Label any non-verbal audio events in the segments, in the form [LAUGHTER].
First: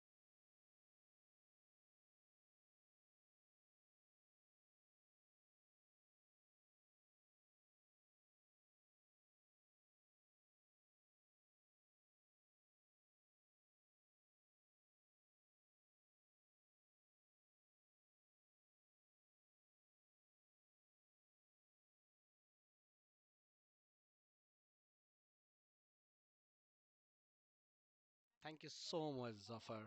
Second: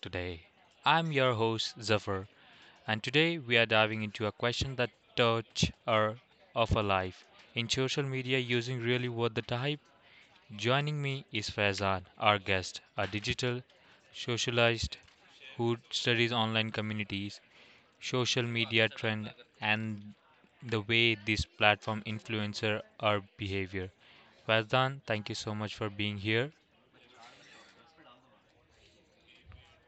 today. I'm your host Zafar, and today we are diving into a question that touch our of our life in social media using really what the type. Joining me is Faizan, our guest, a digital socialist who studies online communities, social media trend, and the way this platform influencer our behavior. Faizan, thank you so much for being here. Thank you so much, Zafar,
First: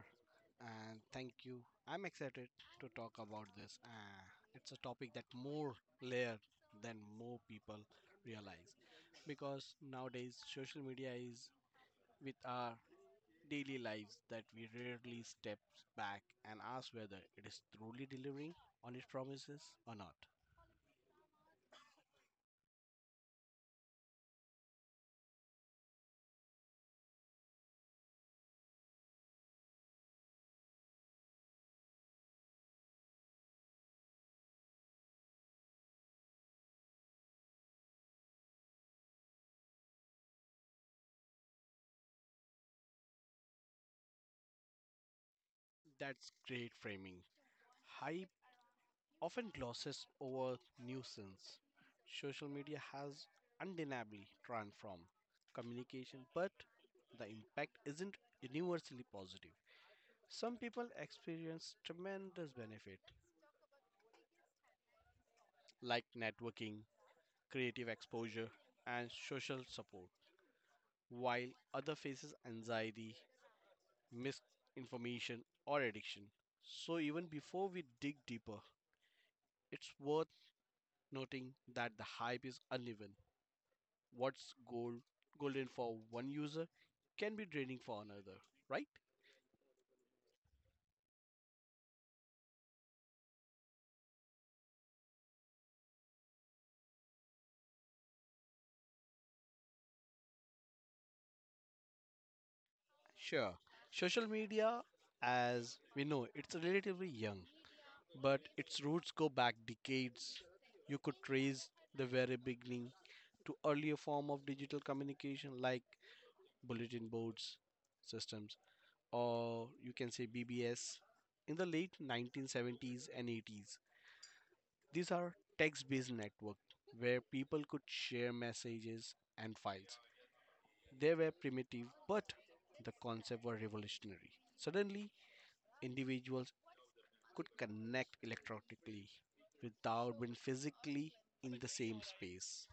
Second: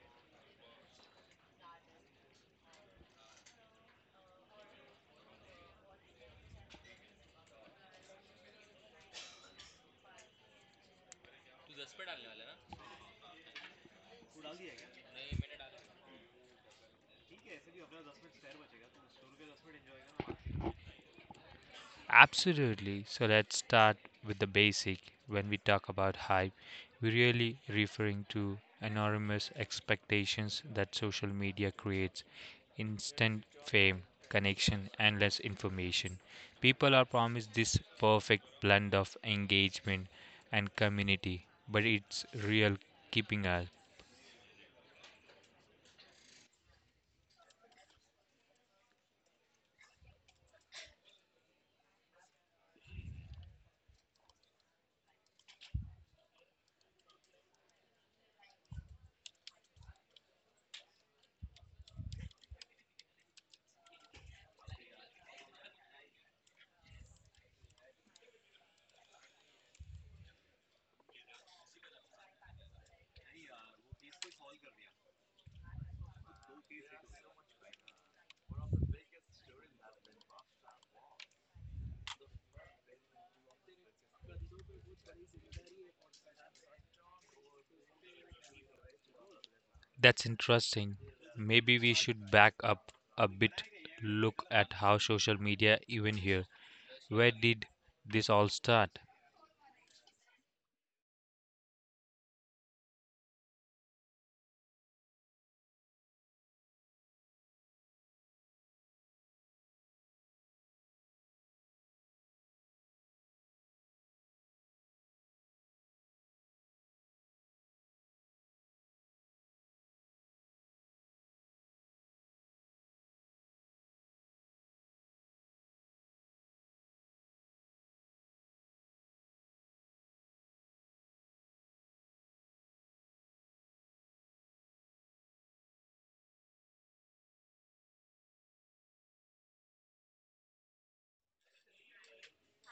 and thank you. I'm excited to talk about this. It's a topic that more layered than more people realize because nowadays social media is with our daily lives that we rarely step back and ask whether it is truly delivering on its promises or not. Absolutely. So let's start with the basic. When we talk about hype, we're really referring to enormous expectations that social media creates instant fame, connection, and less information. People are promised this perfect blend of engagement and community, but it's real keeping us. That's great framing. High often glosses over nuisance. Social media has undeniably transformed communication, but the impact isn't universally positive. Some people experience tremendous benefit, like networking, creative exposure, and social support, while other faces anxiety, misinformation, or addiction. So even before we dig deeper, it's worth noting that the hype is uneven what's golden for one user can be draining for another, right? That's interesting. Maybe we should back up a bit, look at how social media even here. Where did this all start? Sure. Social media, as we know, it's relatively young, but its roots go back decades. You could trace the very beginning to earlier form of digital communication like bulletin boards systems or you can say BBS in the late 1970s and 80s. These are text based networks where people could share messages and files. They were primitive, but the concept was revolutionary. Suddenly, individuals could connect electronically without being physically in the same space.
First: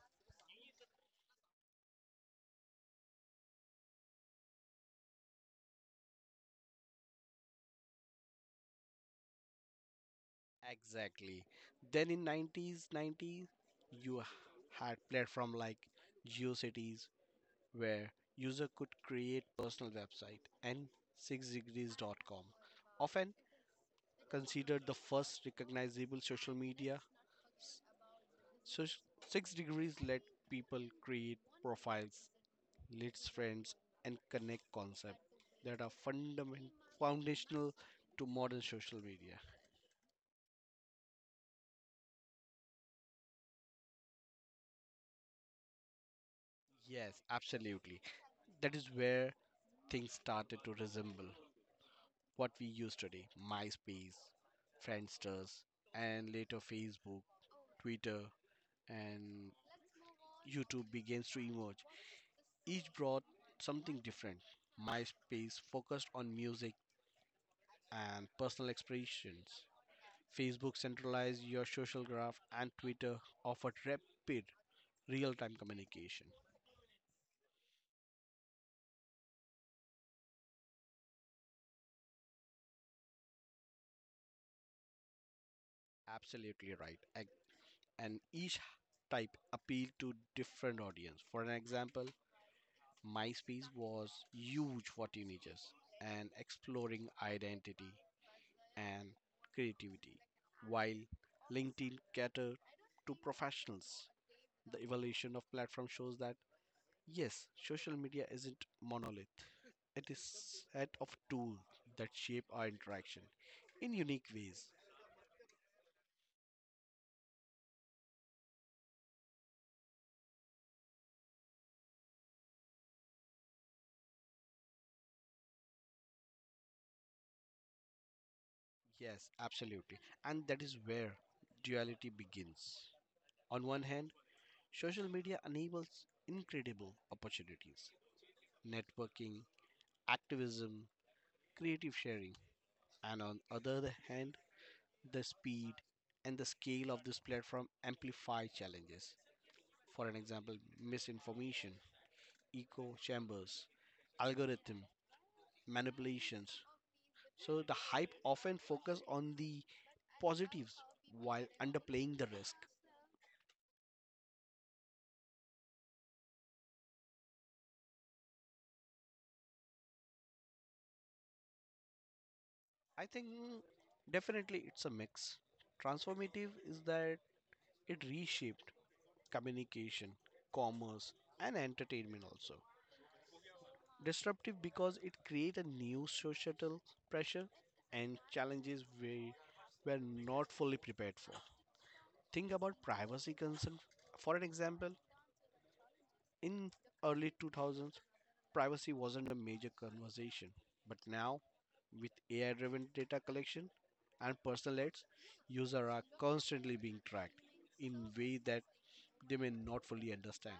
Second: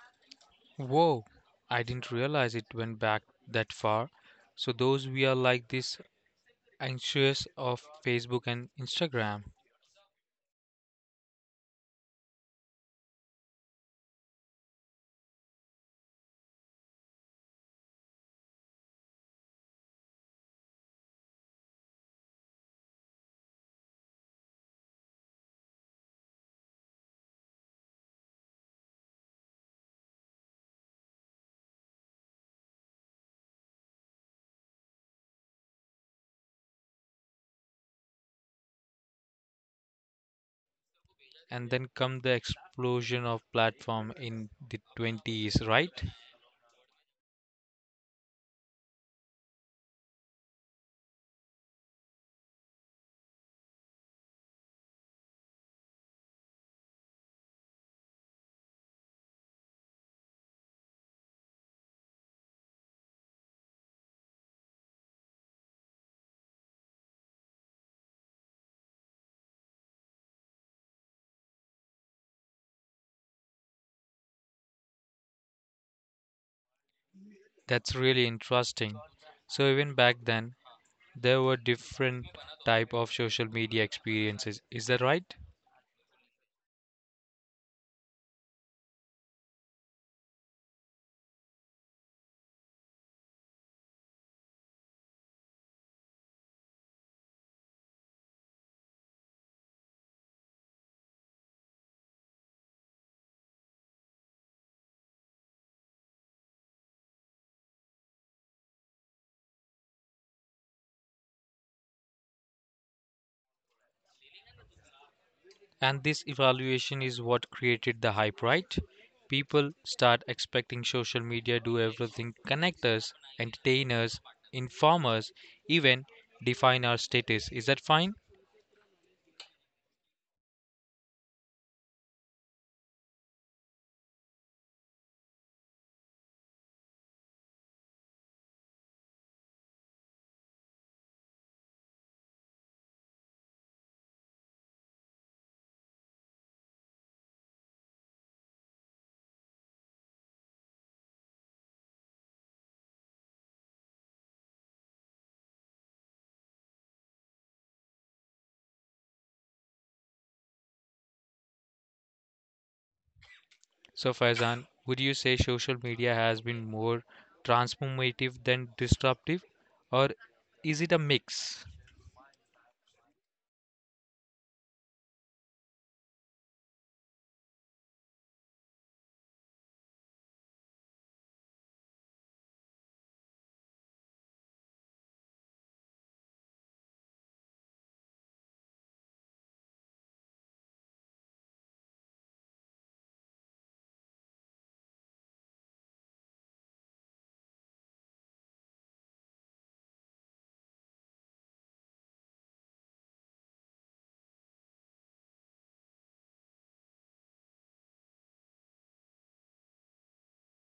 Whoa, I didn't realize it went back that far. So, those we are like this anxious of Facebook and Instagram. Exactly. Then in 90s, you had platform like GeoCities where user could create personal website and 6degrees.com. Often considered the first recognizable social media. S- So, Six Degrees let people create profiles, list friends, and connect concepts that are fundamental, foundational to modern social media. And then come the explosion of platform in the 20s, right? Yes, absolutely. That is where things started to resemble what we use today MySpace, Friendsters, and later Facebook, Twitter, and YouTube begins to emerge. Each brought something different. MySpace focused on music and personal expressions. Facebook centralized your social graph, and Twitter offered rapid real time communication. That's really interesting. So even back then, there were different type of social media experiences. Is that right? Absolutely right. And each type appealed to different audience. For an example, MySpace was huge for teenagers and exploring identity and creativity, while LinkedIn catered to professionals. The evolution of platform shows that yes, social media isn't monolith. It is set of tools that shape our interaction in unique ways. And this evaluation is what created the hype, right? People start expecting social media do everything connect us, entertain us, inform us, even define our status. Is that fine? Yes, absolutely. And that is where duality begins. On one hand, social media enables incredible opportunities, networking, activism, creative sharing, and on other hand, the speed and the scale of this platform amplify challenges. For an example, misinformation, echo chambers, algorithm manipulations. So the hype often focus on the positives while underplaying the risk. So Faizan, would you say social media has been more transformative than disruptive? Or is it a mix? I think definitely it's a mix. Transformative is that it reshaped communication, commerce, and entertainment also. Disruptive because it creates a new societal pressure and challenges we were not fully prepared for. Think about privacy concern. For an example, in early 2000s, privacy wasn't a major conversation, but now with AI-driven data collection and personal ads, users are constantly being tracked in ways that they may not fully understand.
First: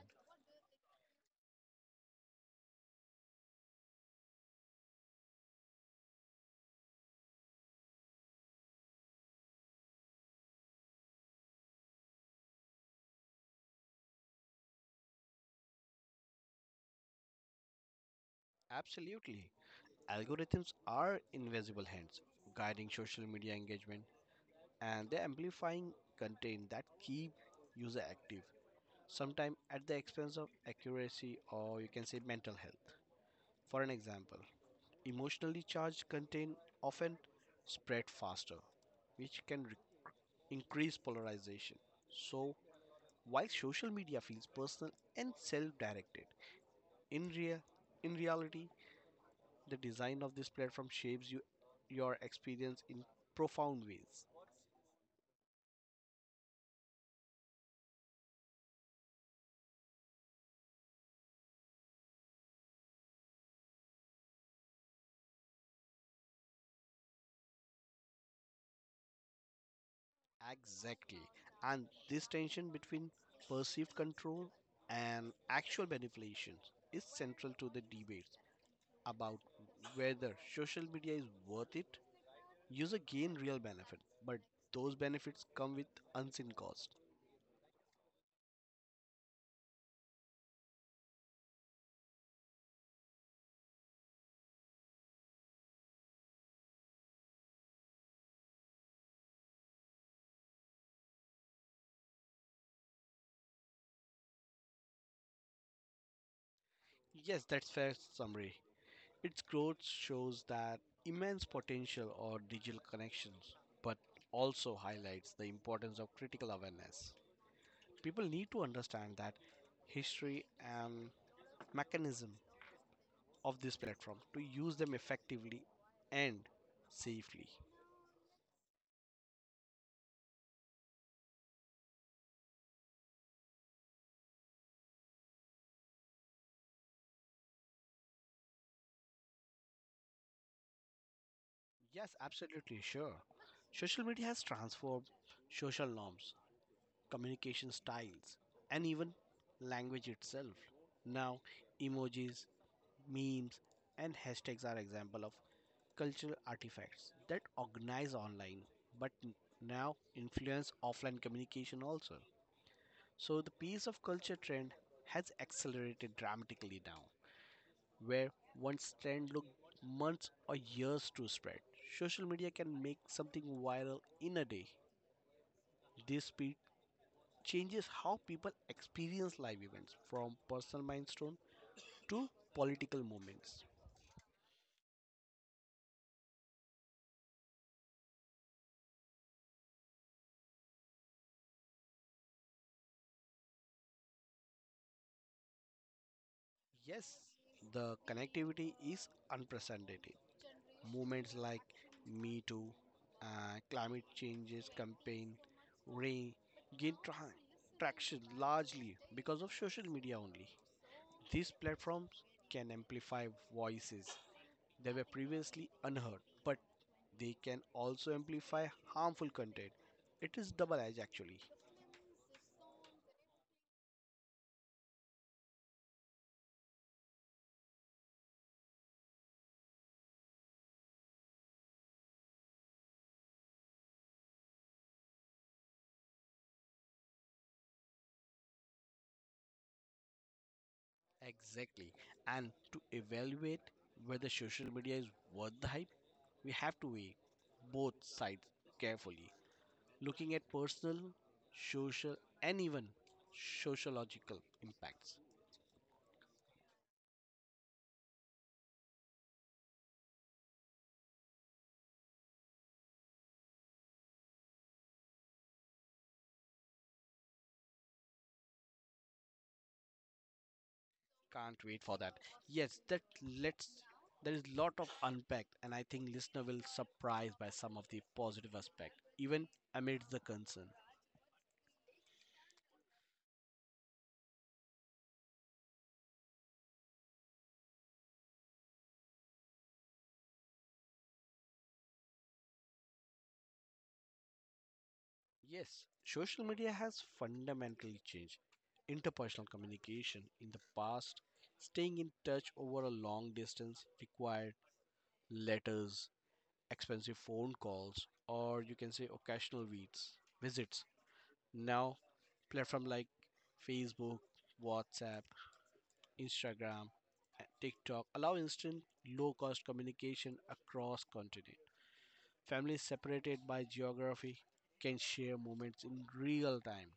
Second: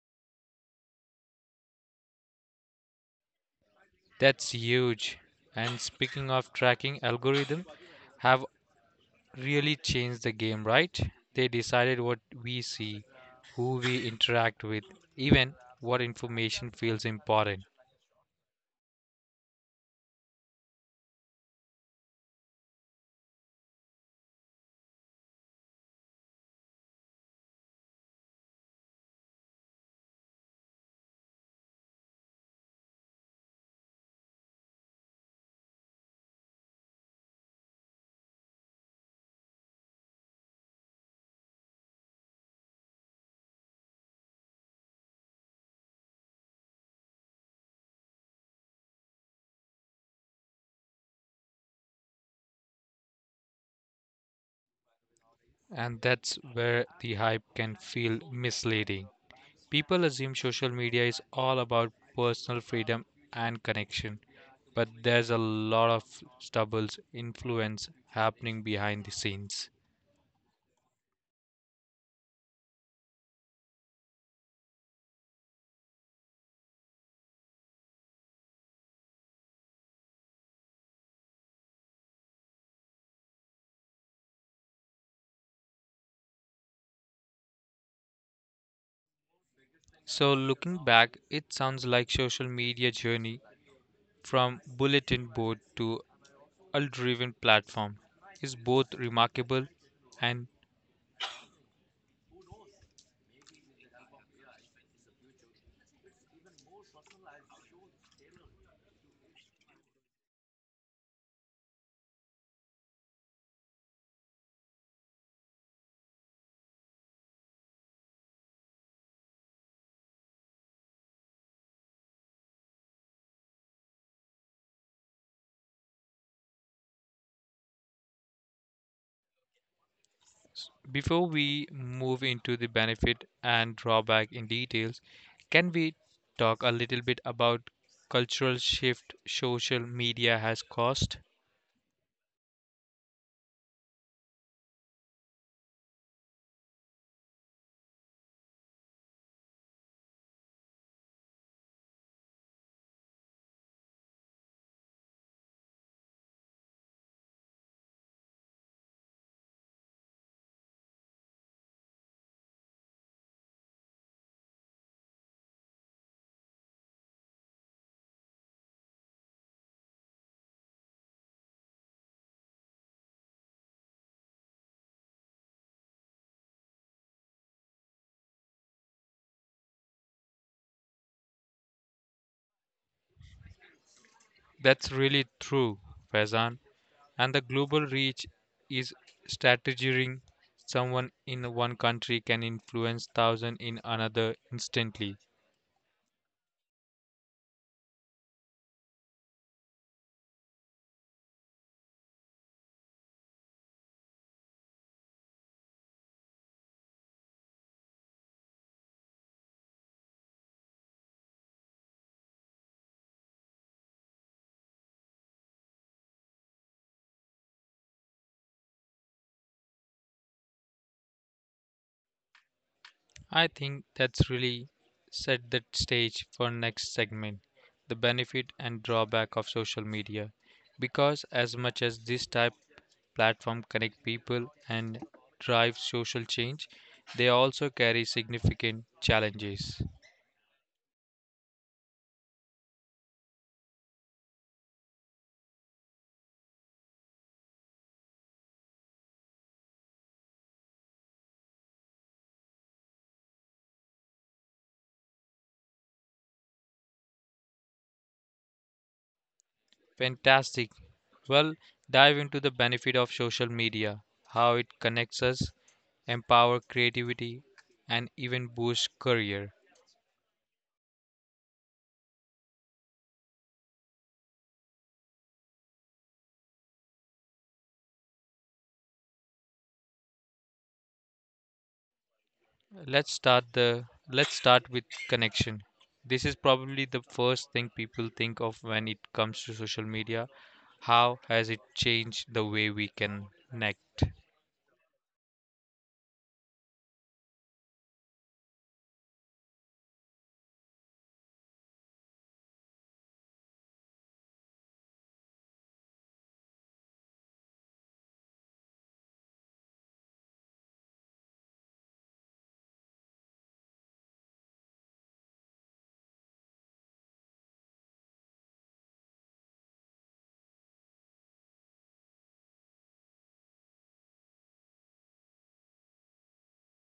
That's huge. And speaking of tracking algorithm, have really changed the game, right? They decided what we see, who we interact with, even what information feels important. Absolutely. Algorithms are invisible hands guiding social media engagement and they're amplifying content that keep user active, sometimes at the expense of accuracy or you can say mental health. For an example, emotionally charged content often spread faster, which can increase polarization. So, while social media feels personal and self-directed, in real in reality, the design of this platform shapes you your experience in profound ways. And that's where the hype can feel misleading. People assume social media is all about personal freedom and connection, but there's a lot of stubble's influence happening behind the scenes. Exactly. And this tension between perceived control and actual manipulation is central to the debates about whether social media is worth it. User gain real benefit, but those benefits come with unseen cost. So looking back, it sounds like social media journey from bulletin board to driven platform is both remarkable and Yes, that's fair summary. Its growth shows that immense potential or digital connections, but also highlights the importance of critical awareness. People need to understand that history and mechanism of this platform to use them effectively and safely. before we move into the benefit and drawback in details, can we talk a little bit about cultural shift social media has caused? Yes, absolutely sure. Social media has transformed social norms, communication styles, and even language itself. Now, emojis, memes, and hashtags are example of cultural artifacts that organize online but now influence offline communication also. So the piece of culture trend has accelerated dramatically now, where once trend looked months or years to spread. Social media can make something viral in a day. This speed changes how people experience live events from personal milestone to political movements. That's really true, Faizan. And the global reach is strategizing someone in one country can influence thousands in another instantly. Yes, the connectivity is unprecedented. Movements like Me Too, climate changes campaign, Ray gain traction largely because of social media only. These platforms can amplify voices that were previously unheard, but they can also amplify harmful content. It is double edged actually. I think that's really set the stage for next segment, the benefit and drawback of social media. Because as much as this type platform connect people and drive social change, they also carry significant challenges. Exactly. And to evaluate whether social media is worth the hype, we have to weigh both sides carefully, looking at personal, social, and even sociological impacts. Fantastic. Well, dive into the benefit of social media, how it connects us, empower creativity and even boost career. Can't wait for that. Yes, that let's there is lot of unpacked and I think listener will surprised by some of the positive aspect, even amidst the concern. Let's start the let's start with connection. This is probably the first thing people think of when it comes to social media. How has it changed the way we connect? Yes, social media has fundamentally changed interpersonal communication. In the past, staying in touch over a long distance required letters, expensive phone calls, or you can say occasional visits. Visits. Now, platforms like Facebook, WhatsApp, Instagram, and TikTok allow instant, low-cost communication across continent. Families separated by geography can share moments in real time.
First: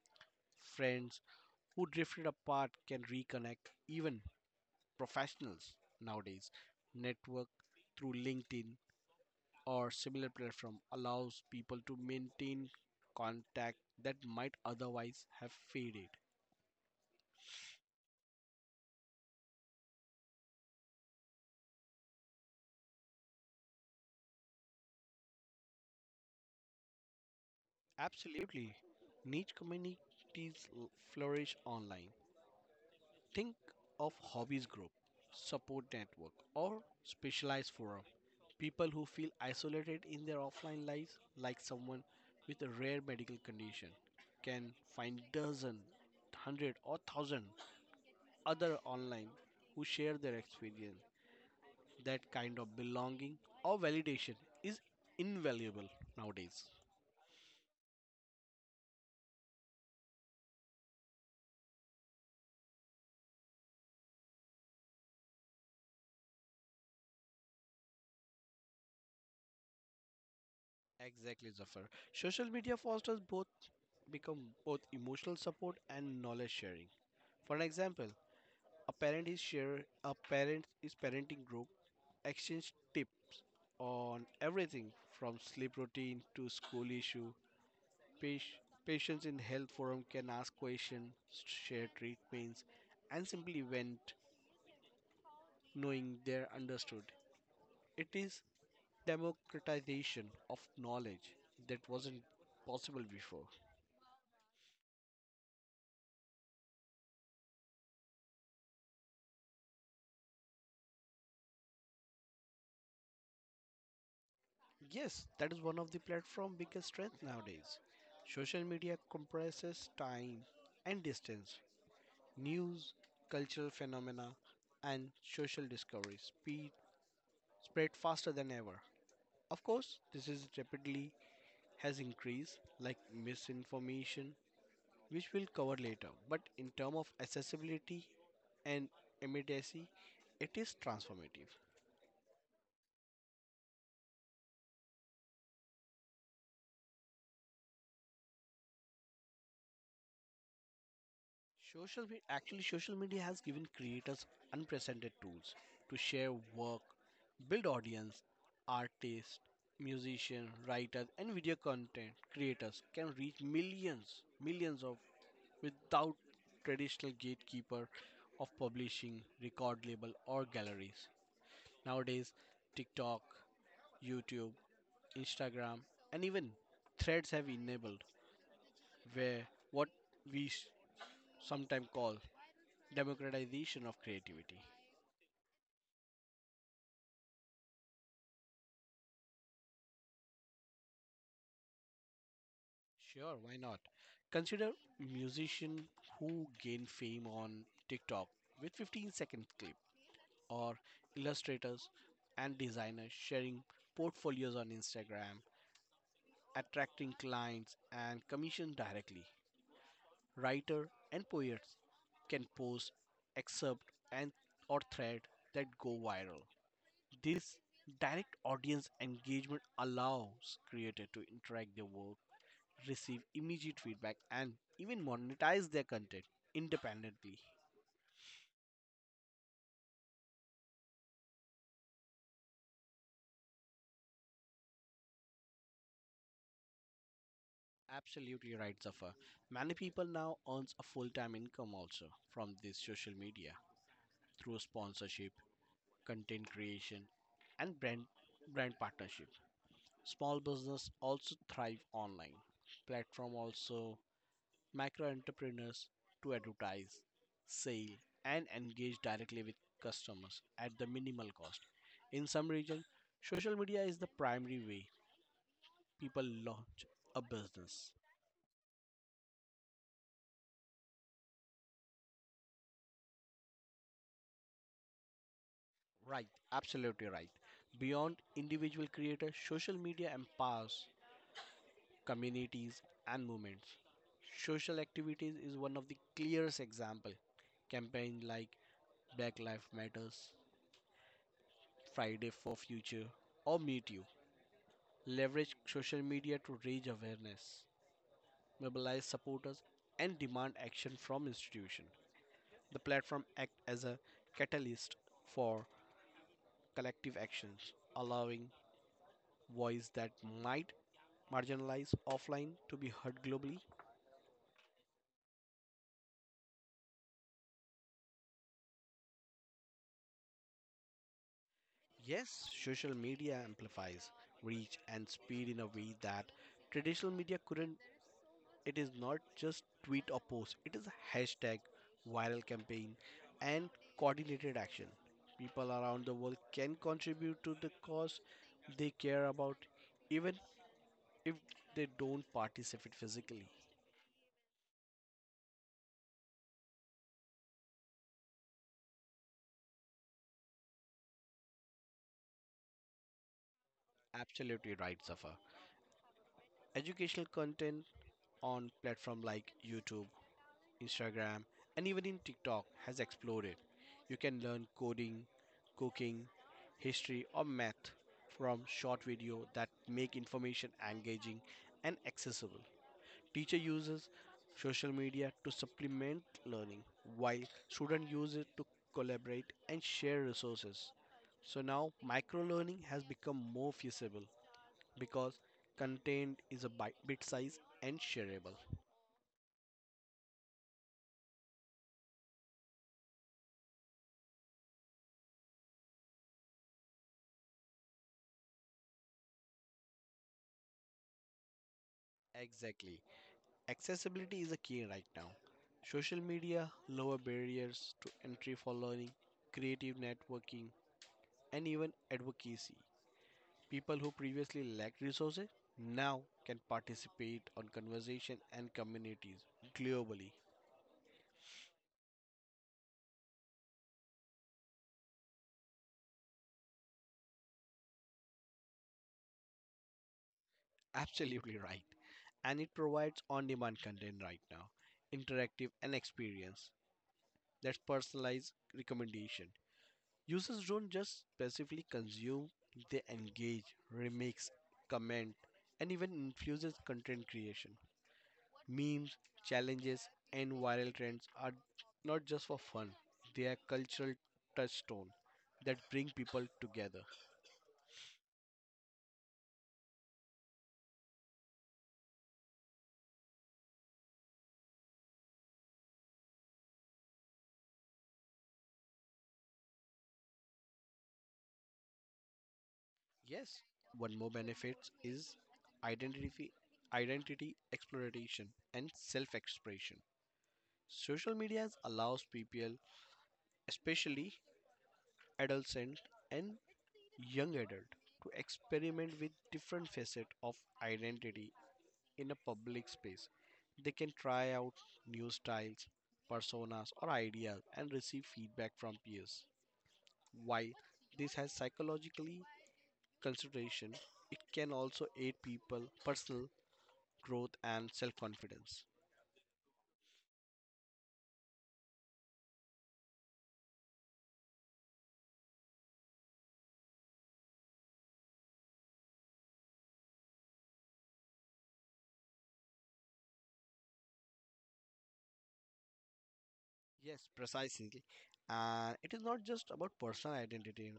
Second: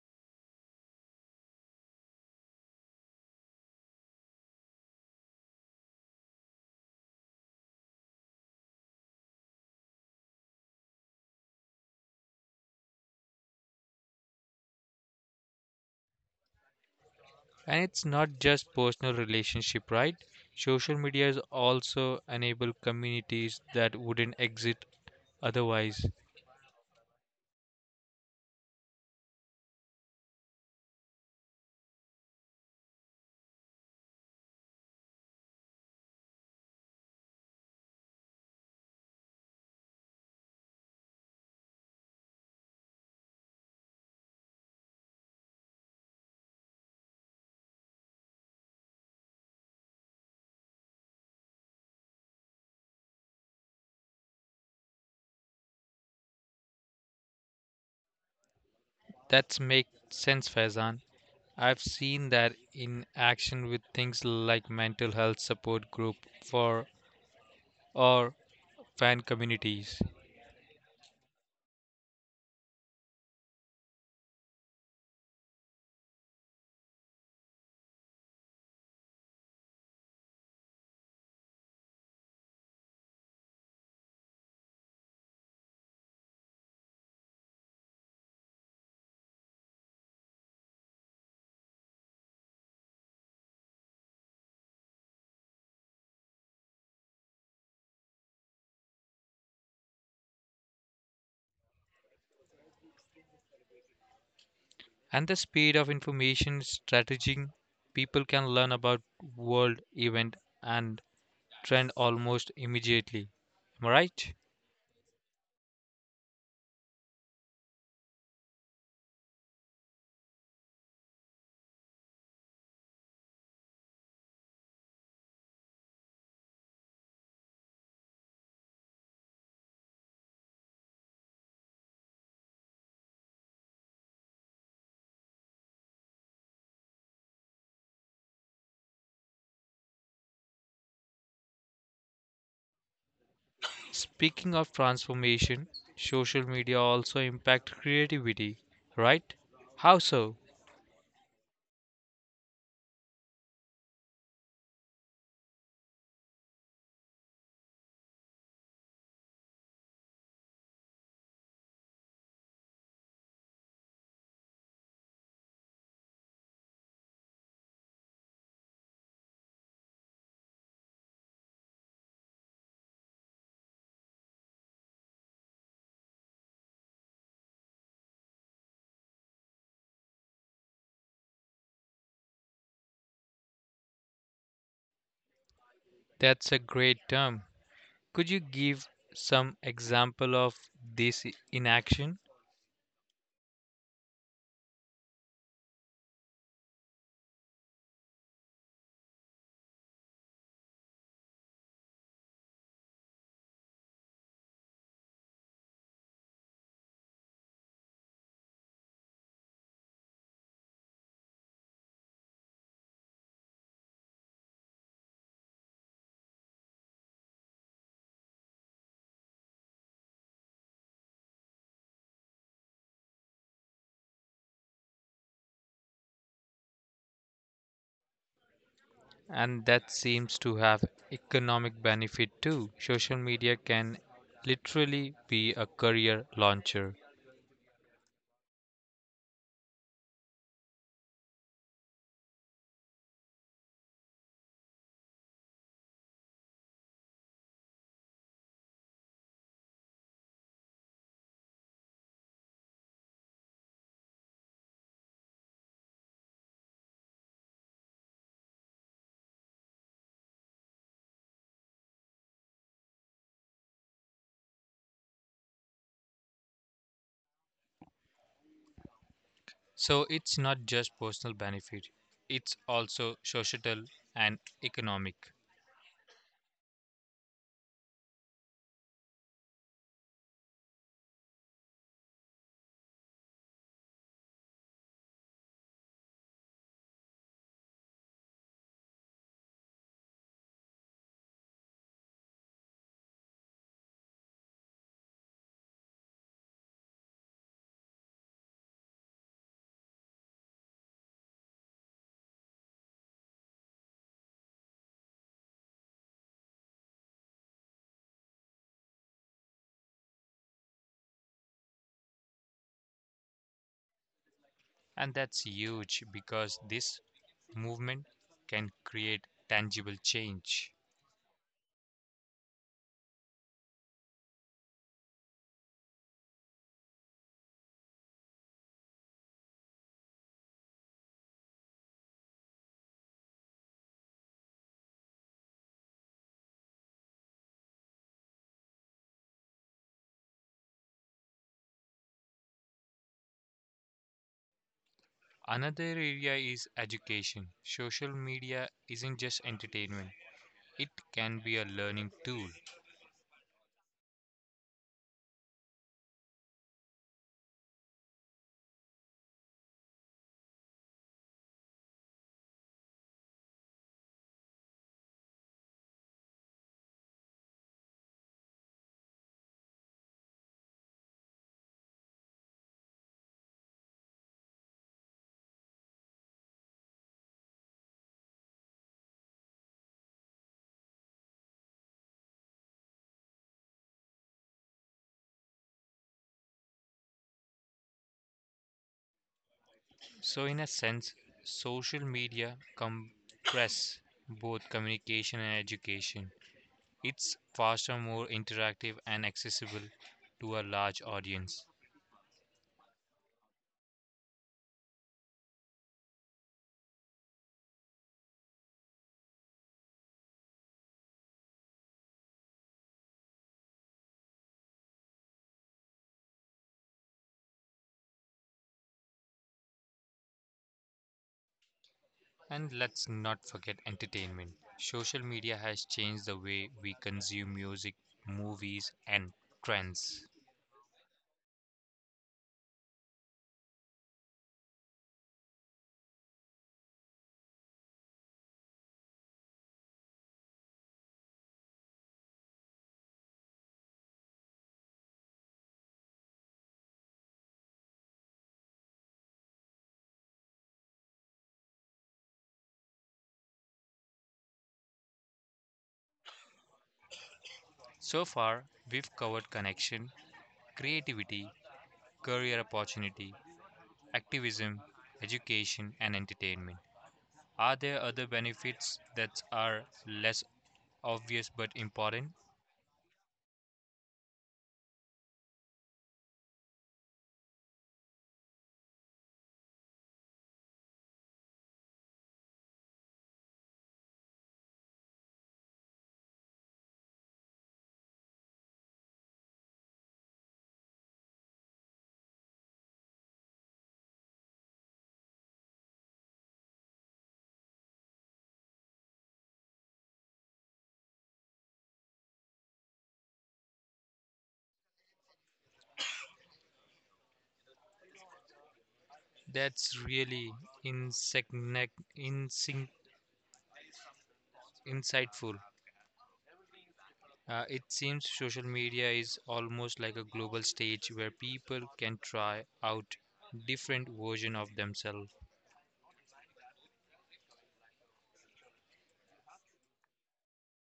Friends who drifted apart can reconnect, even professionals nowadays. Network through LinkedIn or similar platform allows people to maintain contact that might otherwise have faded. And it's not just personal relationship, right? Social media is also enable communities that wouldn't exist otherwise. Absolutely. Niche communities flourish online. Think of hobbies group, support network, or specialized forum. People who feel isolated in their offline lives, like someone with a rare medical condition, can find dozen, hundred, or thousand other online who share their experience. That kind of belonging or validation is invaluable nowadays. That's make sense, Faizan. I've seen that in action with things like mental health support group for or fan communities. Exactly, Zafar. Social media fosters become both emotional support and knowledge sharing. For an example, A parent is share a parenting group exchange tips on everything from sleep routine to school issue. Pati- Patients in health forum can ask questions, share treatments, and simply vent, knowing they're understood. It is democratization of knowledge that wasn't possible before. And the speed of information strategy people can learn about world event and trend almost immediately, am I right? Yes, that is one of the platform biggest strength nowadays. Social media compresses time and distance, news, cultural phenomena, and social discovery speed spread faster than ever. Of course, this is rapidly has increased like misinformation, which we'll cover later. But in terms of accessibility and immediacy, it is transformative. Speaking of transformation, social media also impact creativity, right? How so? Actually, social media has given creators unprecedented tools to share work, build audience, artists, musicians, writers and video content creators can reach millions of without traditional gatekeeper of publishing, record label or galleries. Nowadays, TikTok, YouTube, Instagram, and even threads have enabled where what we sometimes call democratization of creativity. That's a great term. Could you give some example of this in action? Sure, why not? Consider musician who gain fame on TikTok with 15-second clip or illustrators and designers sharing portfolios on Instagram, attracting clients and commission directly. Writer and poets can post excerpt and or thread that go viral. This direct audience engagement allows creator to interact their work receive immediate feedback, and even monetize their content independently. And that seems to have economic benefit too. Social media can literally be a career launcher. Absolutely right, Zafar. Many people now earns a full-time income also from this social media through sponsorship, content creation, and brand partnership. Small business also thrive online. Platform also micro entrepreneurs to advertise, sell, and engage directly with customers at the minimal cost. In some regions, social media is the primary way people launch a business. So it's not just personal benefit, it's also societal and economic. Right, absolutely right. Beyond individual creators, social media empowers communities and movements. Social activities is one of the clearest example. Campaigns like Black Lives Matters, Friday for Future, or Meet You leverage social media to raise awareness, mobilize supporters, and demand action from institutions. The platform acts as a catalyst for collective actions, allowing voice that might marginalize offline to be heard globally. And that's huge because this movement can create tangible change. Yes, social media amplifies reach and speed in a way that traditional media couldn't. It is not just tweet or post, it is a hashtag viral campaign and coordinated action. People around the world can contribute to the cause they care about even if they don't participate physically. Another area is education. Social media isn't just entertainment, it can be a learning tool. Absolutely right, Safa. Educational content on platform like YouTube, Instagram, and even in TikTok has exploded. You can learn coding, cooking, history, or math from short video that make information engaging and accessible. Teacher uses social media to supplement learning, while student use it to collaborate and share resources. So now micro learning has become more feasible because content is a bit size and shareable. So, in a sense, social media compress both communication and education. It's faster, more interactive, and accessible to a large audience. Exactly. Accessibility is a key right now. Social media lower barriers to entry for learning, creative networking, and even advocacy. People who previously lacked resources now can participate on conversation and communities globally. And let's not forget entertainment. Social media has changed the way we consume music, movies, and trends. [LAUGHS] Absolutely right. And it provides on-demand content right now, interactive and experience. That's personalized recommendation. Users don't just passively consume, they engage, remix, comment, and even influences content creation. Memes, challenges, and viral trends are not just for fun, they are cultural touchstone that bring people together. So far, we've covered connection, creativity, career opportunity, activism, education, and entertainment. Are there other benefits that are less obvious but important? Yes, one more benefit is identity identity exploration and self-expression. Social media allows people, especially adolescents and young adult to experiment with different facets of identity in a public space. They can try out new styles, personas, or ideas and receive feedback from peers. While this has psychologically consideration, it can also aid people personal growth and self-confidence. That's really insectic. Insightful. It seems social media is almost like a global stage where people can try out different version of themselves. Yes, precisely. And it is not just about personal identity.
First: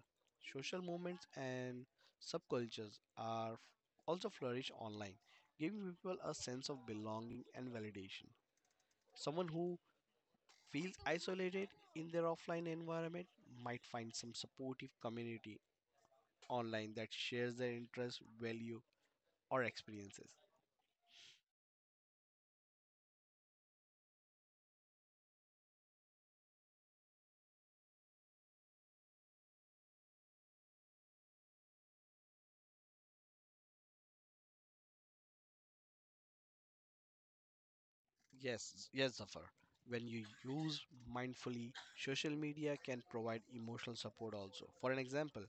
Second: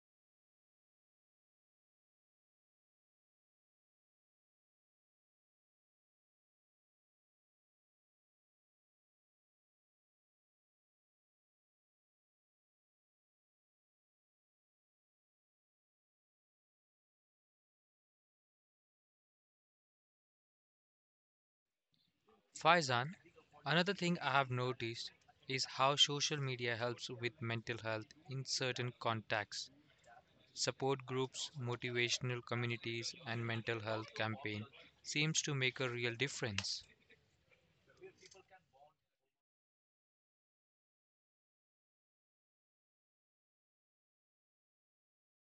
Social movements and subcultures also flourish online, giving people a sense of belonging and validation. Someone who feels isolated in their offline environment might find some supportive community online that shares their interests, value, or experiences. Faizan, another thing I have noticed is how social media helps with mental health in certain contexts. Support groups, motivational communities, and mental health campaign seems to make a real difference. Yes, yes, Zafar. When you use mindfully, social media can provide emotional support also. For an example,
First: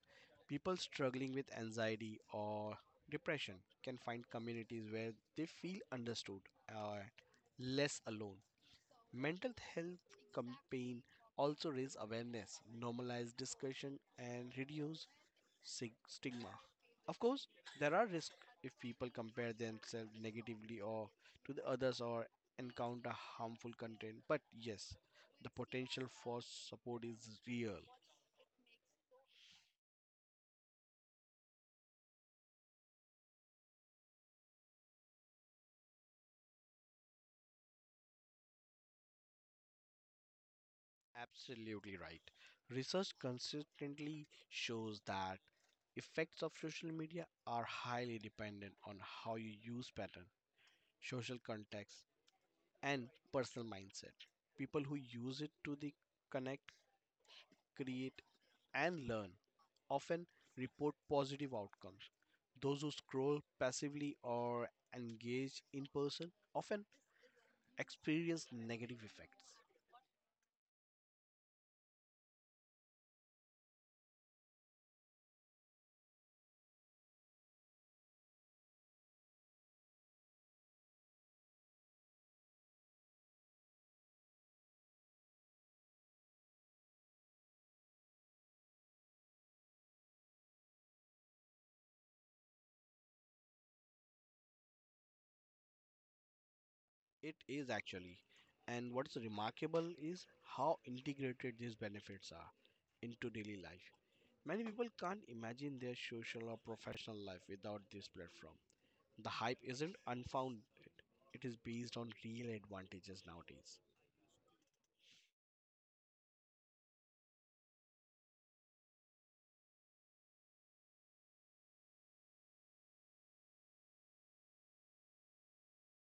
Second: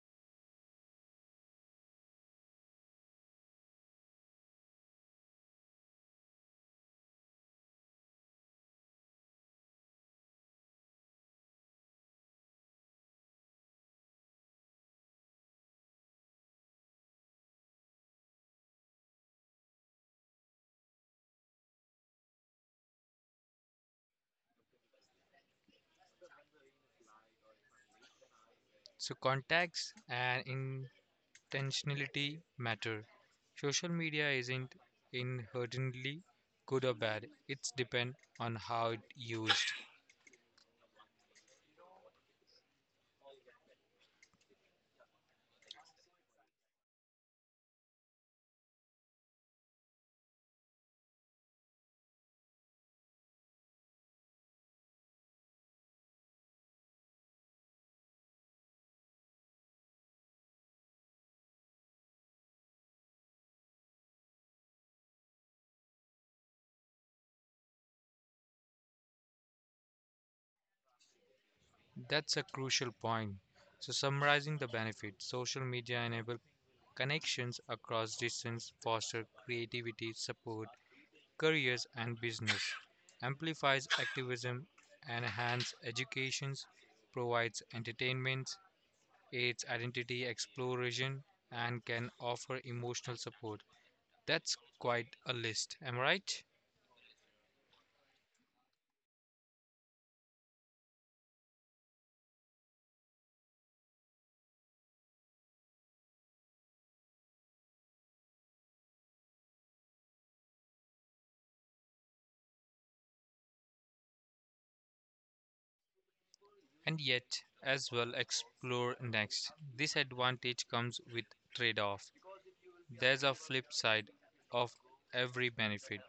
people struggling with anxiety or depression can find communities where they feel understood or less alone. Mental health campaign also raise awareness, normalize discussion, and reduce stigma. Of course, there are risks if people compare themselves negatively or to the others or encounter harmful content. But yes, the potential for support is real. So contacts and in intentionality matter. Social media isn't inherently good or bad. It's depend on how it used. Absolutely right. Research consistently shows that effects of social media are highly dependent on how you use pattern, social context, and personal mindset. People who use it to the connect create, and learn often report positive outcomes. Those who scroll passively or engage in person often experience negative effects. That's a crucial point. So summarizing the benefits, social media enable connections across distance, foster creativity, support careers and business, amplifies activism, enhance educations, provides entertainment, aids identity exploration, and can offer emotional support. That's quite a list, am I right? It is actually, and what's remarkable is how integrated these benefits are into daily life. Many people can't imagine their social or professional life without this platform. The hype isn't unfounded, it is based on real advantages nowadays. And yet, as well explore next. This advantage comes with trade off. There's a flip side of every benefit,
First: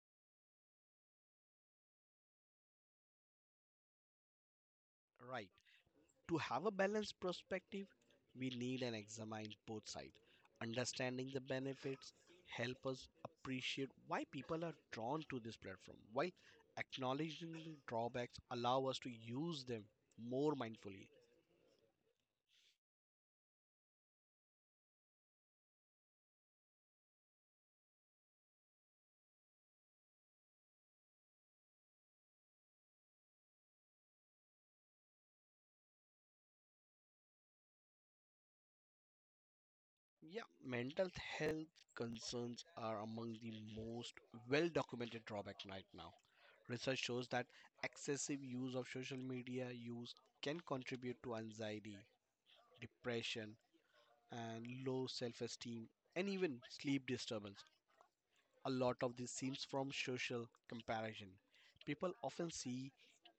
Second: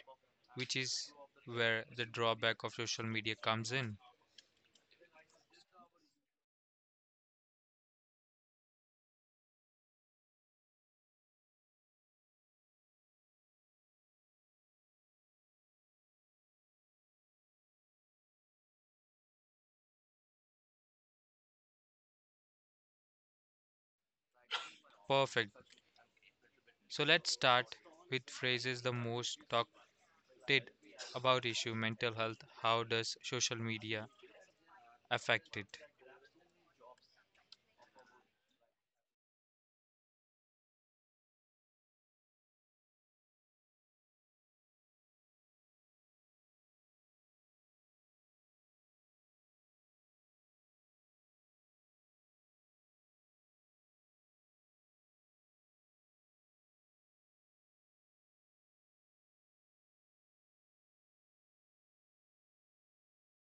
which is where the drawback of social media comes in. Right. To have a balanced perspective, we need and examine both sides. Understanding the benefits help us appreciate why people are drawn to this platform, while acknowledging the drawbacks allow us to use them more mindfully. Perfect. So let's start with phrases the most talked about issue mental health. How does social media affect it? Yeah, mental health concerns are among the most well documented drawbacks right now. Research shows that excessive use of social media use can contribute to anxiety, depression, and low self esteem, and even sleep disturbance. A lot of this seems from social comparison. People often see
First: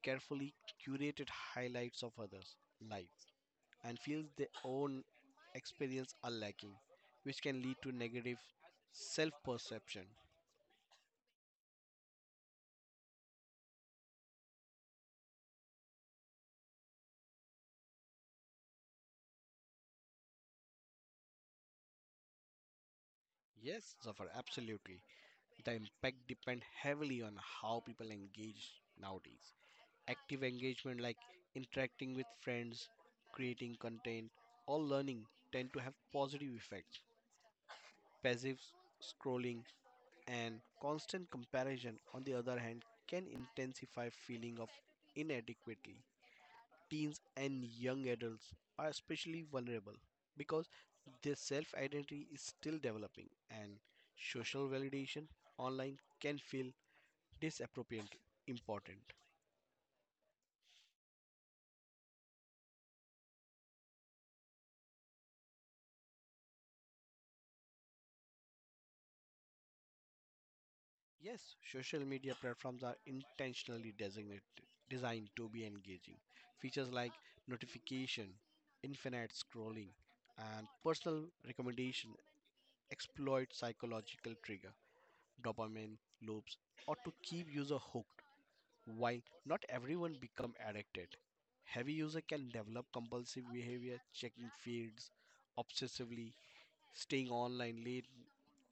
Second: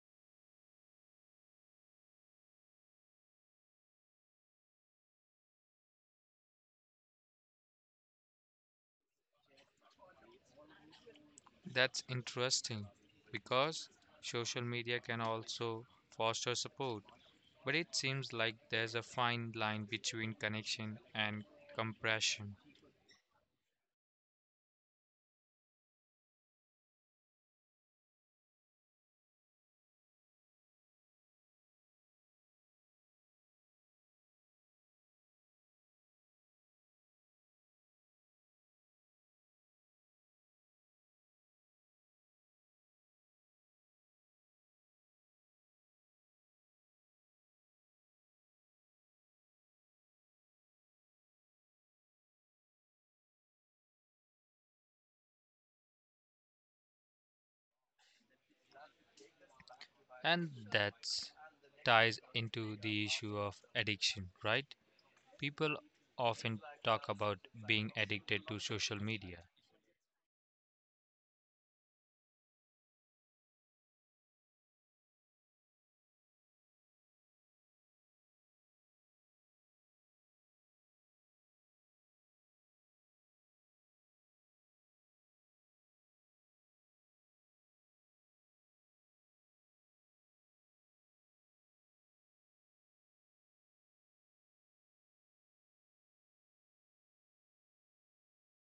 carefully curated highlights of others' lives and feel their own experience are lacking, which can lead to negative self perception. That's interesting because social media can also foster support, but it seems like there's a fine line between connection and compression. Yes, Zafar, absolutely. The impact depend heavily on how people engage nowadays. Active engagement like interacting with friends, creating content, or learning tend to have positive effects. Passive scrolling and constant comparison on the other hand can intensify feeling of inadequacy. Teens and young adults are especially vulnerable because their self identity is still developing and social validation online can feel disappropriate important. And that ties into the issue of addiction, right? People often talk about being addicted to social media. Yes, social media platforms are intentionally designed to be engaging. Features like notification, infinite scrolling, and personal recommendation exploit psychological trigger, dopamine loops, or to keep user hooked. While not everyone become addicted, heavy user can develop compulsive behavior, checking feeds obsessively, staying online late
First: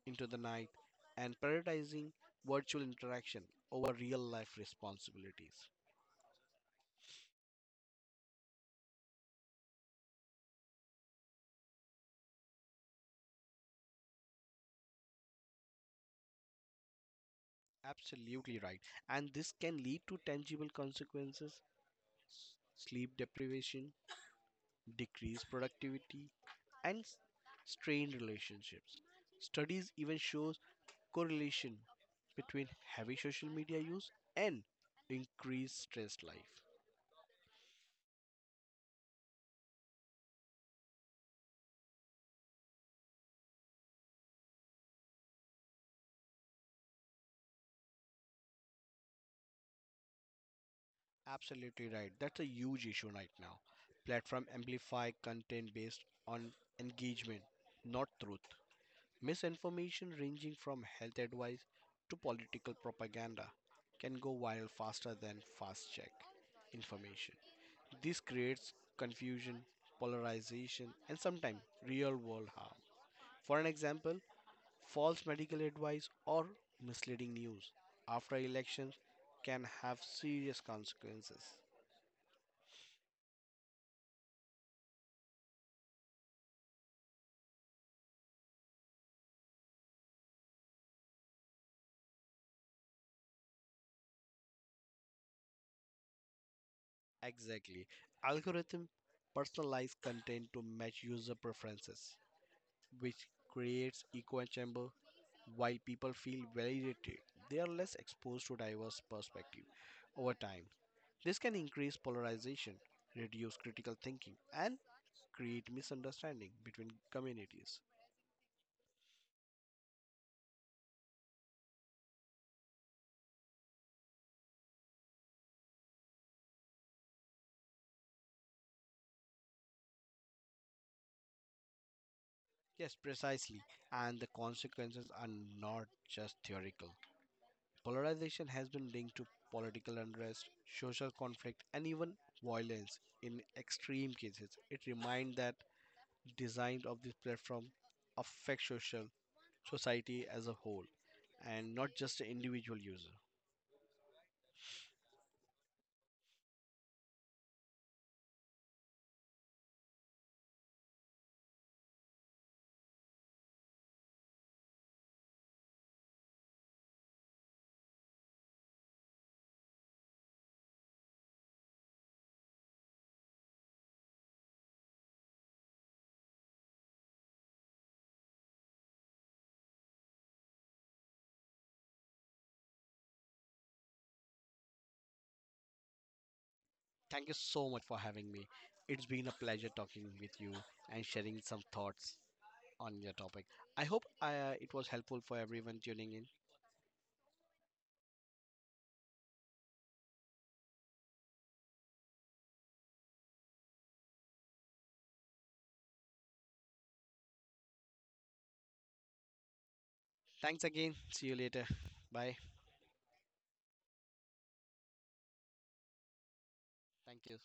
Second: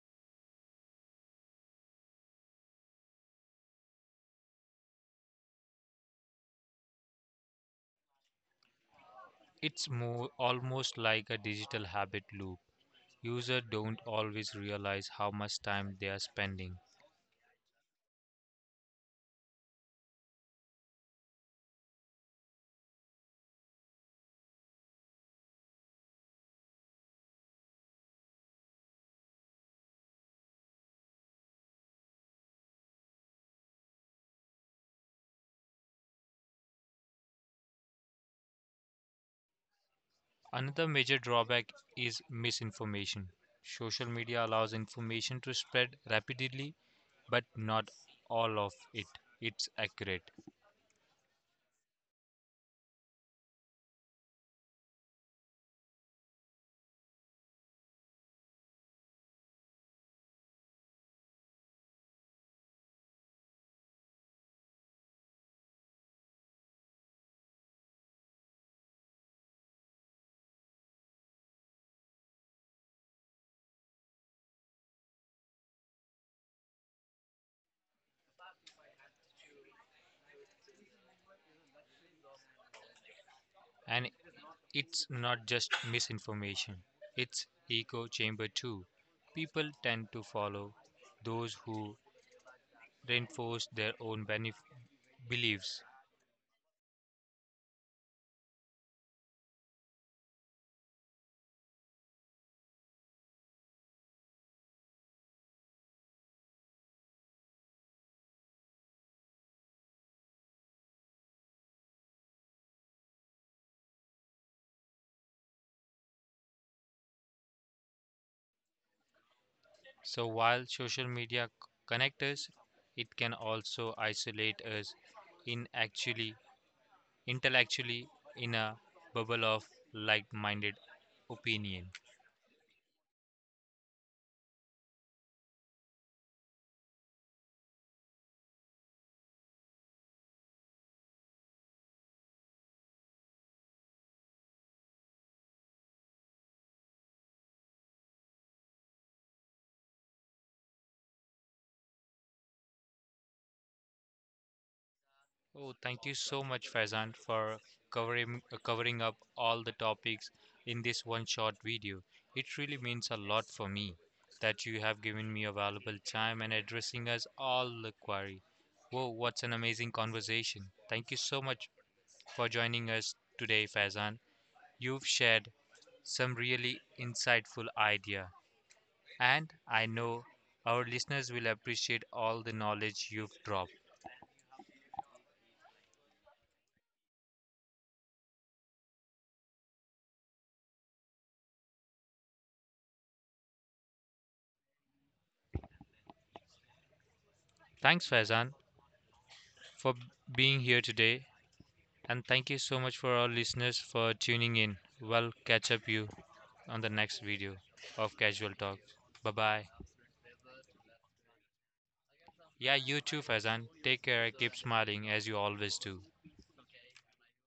into the night and prioritizing virtual interaction over real life responsibilities. It's more almost like a digital habit loop. Users don't always realize how much time they are spending. Absolutely right. And this can lead to tangible consequences sleep deprivation, decreased productivity, and strained relationships. Studies even shows correlation between heavy social media use and increased stress life. Another major drawback is misinformation. Social media allows information to spread rapidly, but not all of it. It's accurate. Absolutely right. That's a huge issue right now. Platform amplify content based on engagement, not truth. Misinformation ranging from health advice to political propaganda can go viral faster than fast check information. This creates confusion, polarization, and sometimes real world harm. For an example, false medical advice or misleading news after elections can have serious consequences. And it's not just misinformation, it's echo chamber too. People tend to follow those who reinforce their own beliefs. Exactly. Algorithm personalize content to match user preferences, which creates echo chamber while people feel validated. They are less exposed to diverse perspective over time. This can increase polarization, reduce critical thinking, and create misunderstanding between communities. So while social media connect us, it can also isolate us in actually intellectually in a bubble of like minded opinion. Yes, precisely. And the consequences are not just theoretical. Polarization has been linked to political unrest, social conflict, and even violence in extreme cases. It reminds that design of this platform affects social society as a whole and not just the individual user. Oh, thank you so much, Faizan, for covering up all the topics in this one short video. It really means a lot for me that you have given me a valuable time and addressing us all the query. Whoa, what's an amazing conversation. Thank you so much for joining us today, Faizan. You've shared some really insightful idea and I know our listeners will appreciate all the knowledge you've dropped. Thank you so much for having me. It's been a pleasure talking with you and sharing some thoughts on your topic. I hope it was helpful for everyone tuning in. Thanks, Faizan, for being here today, and thank you so much for our listeners for tuning in. We'll catch up you on the next video of Casual Talk. Bye bye. Thanks again. See you later. Bye. Yeah, you too, Faizan. Take care. Keep smiling as you always do. Thank you.